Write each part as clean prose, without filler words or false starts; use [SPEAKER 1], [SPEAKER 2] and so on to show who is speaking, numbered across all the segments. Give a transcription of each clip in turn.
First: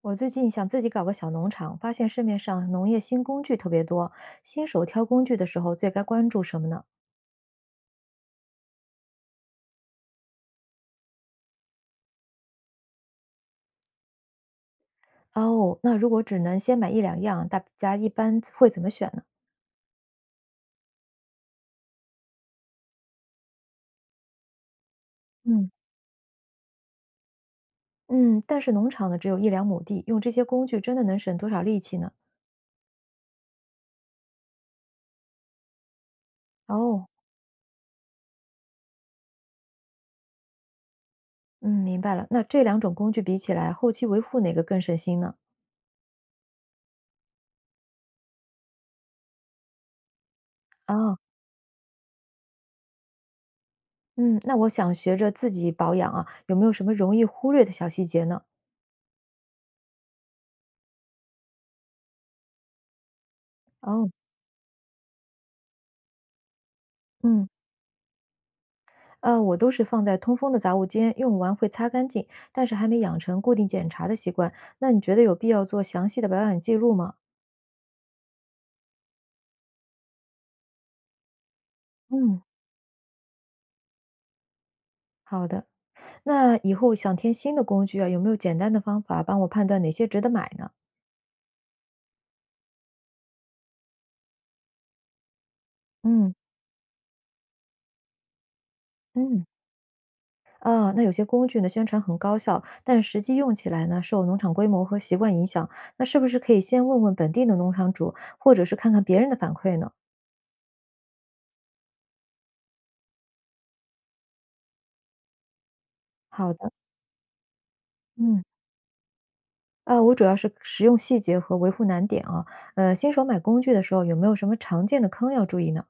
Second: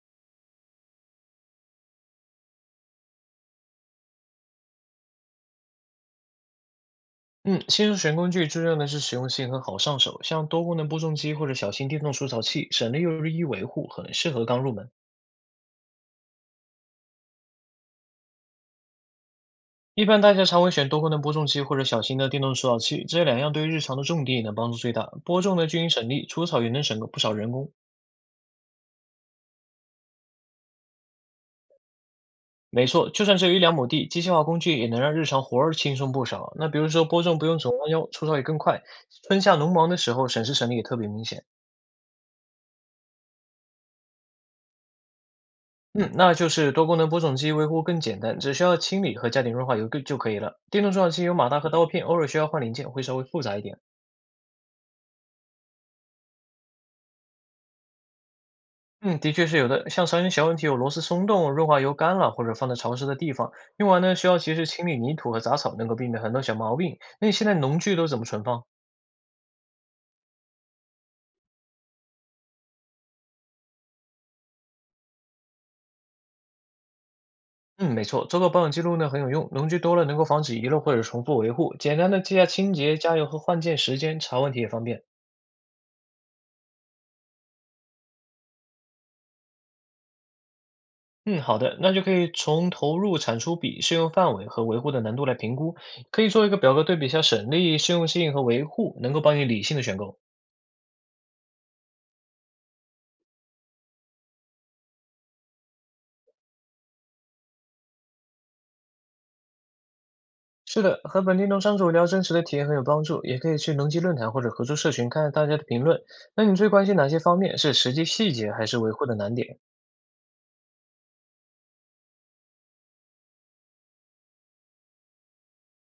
[SPEAKER 1] 我最近想自己搞个小农场，发现市面上农业新工具特别多，新手挑工具的时候最该关注什么呢？
[SPEAKER 2] 嗯，新手选工具注重的是实用性和好上手，像多功能播种机或者小型电动除草器，省力又易维护，很适合刚入门。
[SPEAKER 1] 哦，那如果只能先买一两样，大家一般会怎么选呢？
[SPEAKER 2] 一般大家常会选多功能播种机或者小型的电动除草器，这两样对于日常的种地呢帮助最大。播种呢
[SPEAKER 1] 嗯，
[SPEAKER 2] 均匀省力，除草也能省个不少人工。
[SPEAKER 1] 嗯，但是农场呢只有一两亩地，用这些工具真的能省多少力气呢？
[SPEAKER 2] 没错，就算只有一两亩地，机械化工具也能让日常活儿轻松不少。那比如说
[SPEAKER 1] 哦，
[SPEAKER 2] 播种不用总弯腰，除草也更快，春夏农忙的时候省时省力也特别明显。
[SPEAKER 1] 嗯，明白了。那这两种工具比起来，后期维护哪个更省心呢？
[SPEAKER 2] 嗯，那就是多功能播种机维护更简单，只需要清理和加点润滑油就可以了。电动种草
[SPEAKER 1] 哦，
[SPEAKER 2] 机有马达和刀片，偶尔需要换零件，会稍微复杂一点。
[SPEAKER 1] 嗯，那我想学着自己保养啊，有没有什么容易忽略的小细节呢？
[SPEAKER 2] 嗯，的确是有的，像常见小问题有螺丝松动、润滑油干了，或者放在潮湿的地方，用完
[SPEAKER 1] 哦，
[SPEAKER 2] 呢需要及时清理泥土和杂草，能够避免很多小毛病。那你现
[SPEAKER 1] 嗯。
[SPEAKER 2] 在农具都怎么存放？
[SPEAKER 1] 我都是放在通风的杂物间，用完会擦干净，但是还没养成固定检查的习惯。那你觉得有必要做详细的保养记录吗？
[SPEAKER 2] 嗯，没错，做个保养记录呢很有用，农具多了能够防止遗漏或者重复维护，简单的记
[SPEAKER 1] 嗯，
[SPEAKER 2] 下清洁、加油和换件时间，查问题也方便。
[SPEAKER 1] 好的，那以后想添新的工具啊，有没有简单的方法帮我判断哪些值得买呢？
[SPEAKER 2] 嗯，好的，那就可以从投入、产出比、适用范围和维护的难度来评估，可以
[SPEAKER 1] 嗯
[SPEAKER 2] 做一个表格对比一下省力、适用性和维护，能够帮
[SPEAKER 1] 嗯，
[SPEAKER 2] 你理性的选购。
[SPEAKER 1] 啊，那有些工具呢，宣传很高效，但实际用起来呢，受农场规模和习惯影响。那是不是可以先问问本地的农场主，或者是看看别人的反馈呢？
[SPEAKER 2] 是的，和本地农场主聊真实的体验很有帮助，也可以去农机论坛或者合作社群看看大家的评论。那
[SPEAKER 1] 好
[SPEAKER 2] 你最
[SPEAKER 1] 的，
[SPEAKER 2] 关心哪些方面？是实际细
[SPEAKER 1] 嗯。
[SPEAKER 2] 节还是维护的难点？
[SPEAKER 1] 啊，我主要是实用细节和维护难点啊。新手买工具的时候有没有什么常见的坑要注意呢？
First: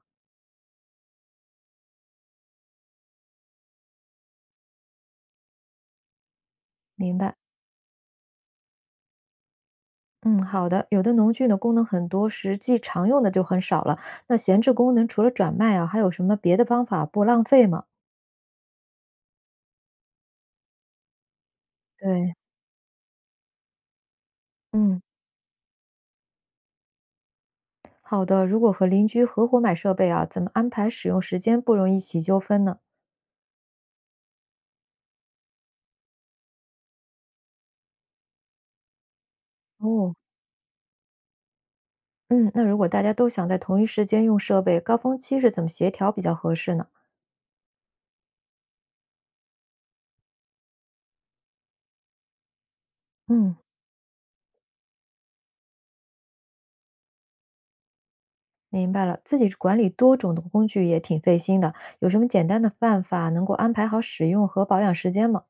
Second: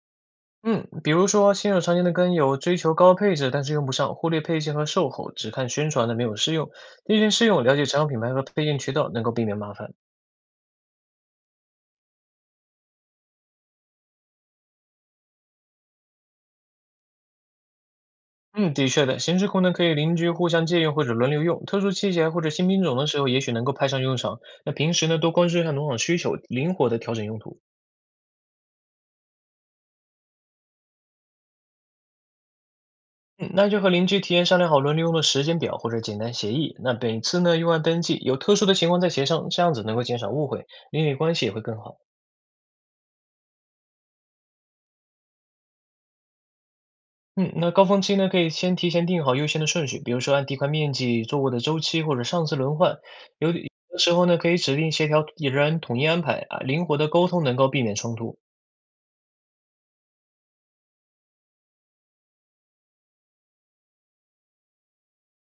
[SPEAKER 2] 嗯，比如说新手常见的跟有追求高配置但是用不上，忽略配件和售后，只看宣传的没有试用，
[SPEAKER 1] 明
[SPEAKER 2] 提前
[SPEAKER 1] 白。
[SPEAKER 2] 试用，了解常用品牌和配件渠道，能够避免麻烦。
[SPEAKER 1] 嗯，好的。有的农具呢功能很多，实际常用的就很少了。那闲置功能除了转卖啊，还有什么别的方法不浪费吗？
[SPEAKER 2] 嗯，的确的，闲置库呢可以邻居互相借用或者轮流用，特殊器材
[SPEAKER 1] 对，
[SPEAKER 2] 或者新品种的时候，也许能够派上用场。那平
[SPEAKER 1] 嗯，
[SPEAKER 2] 时呢，多关注一下农场需求，灵活的调整用途。
[SPEAKER 1] 好的。如果和邻居合伙买设备啊，怎么安排使用时间不容易起纠纷呢？
[SPEAKER 2] 嗯，那就和邻居提前商量好轮流用的时间表或者简单协议。那每次呢用完登记，有特殊的情况再协商，这样子能够
[SPEAKER 1] 哦，
[SPEAKER 2] 减少误会，邻里关系也会更好。
[SPEAKER 1] 嗯，那如果大家都想在同一时间用设备，高峰期是怎么协调比较合适呢？
[SPEAKER 2] 嗯，那高峰期呢可以先提前定好优先的顺序，比如说按地块面积、作物的周期或者上次轮换。有
[SPEAKER 1] 嗯。
[SPEAKER 2] 的有的时候呢可以指定协调人统一安排啊，灵活的沟通能够避免冲突。
[SPEAKER 1] 明白了，自己管理多种的工具也挺费心的，有什么简单的办法能够安排好使用和保养时间吗？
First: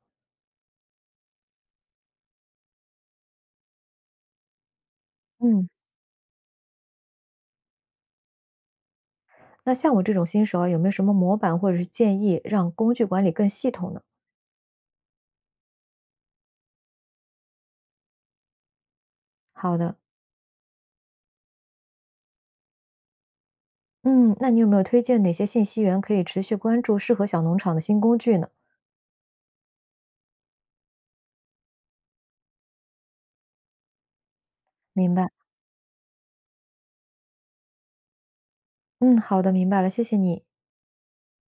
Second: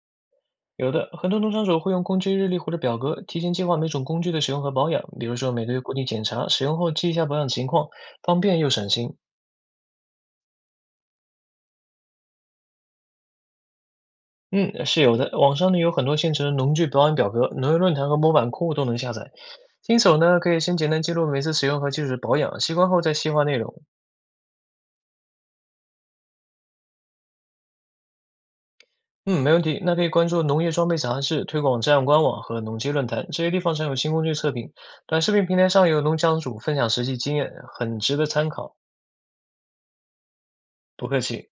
[SPEAKER 2] 有的，很多农场主会用工具日历或者表格提前计划每种工具的使用和保养，比如说每
[SPEAKER 1] 嗯，
[SPEAKER 2] 个月固定检查，使用后记一下保养情况，方便又省心。
[SPEAKER 1] 那像我这种新手啊，有没有什么模板或者是建议，让工具管理更系统呢？
[SPEAKER 2] 嗯，是有的，网上呢有很多现成的农具保养表格，农业论坛和模板库都能下载。
[SPEAKER 1] 好的，
[SPEAKER 2] 新手呢可以先简单记录每次使用和基础保养，习惯后再细化内容。
[SPEAKER 1] 嗯，那你有没有推荐哪些信息源可以持续关注适合小农场的新工具呢？
[SPEAKER 2] 嗯，没问题。那可以关注农业装备杂志推广站官网和农机论坛，这些地方常有新工具测评。
[SPEAKER 1] 明
[SPEAKER 2] 短
[SPEAKER 1] 白，
[SPEAKER 2] 视频平台上有农场主分享实际经验，很值得参考。
[SPEAKER 1] 嗯，好的，明白了，谢谢你。
[SPEAKER 2] 不客气。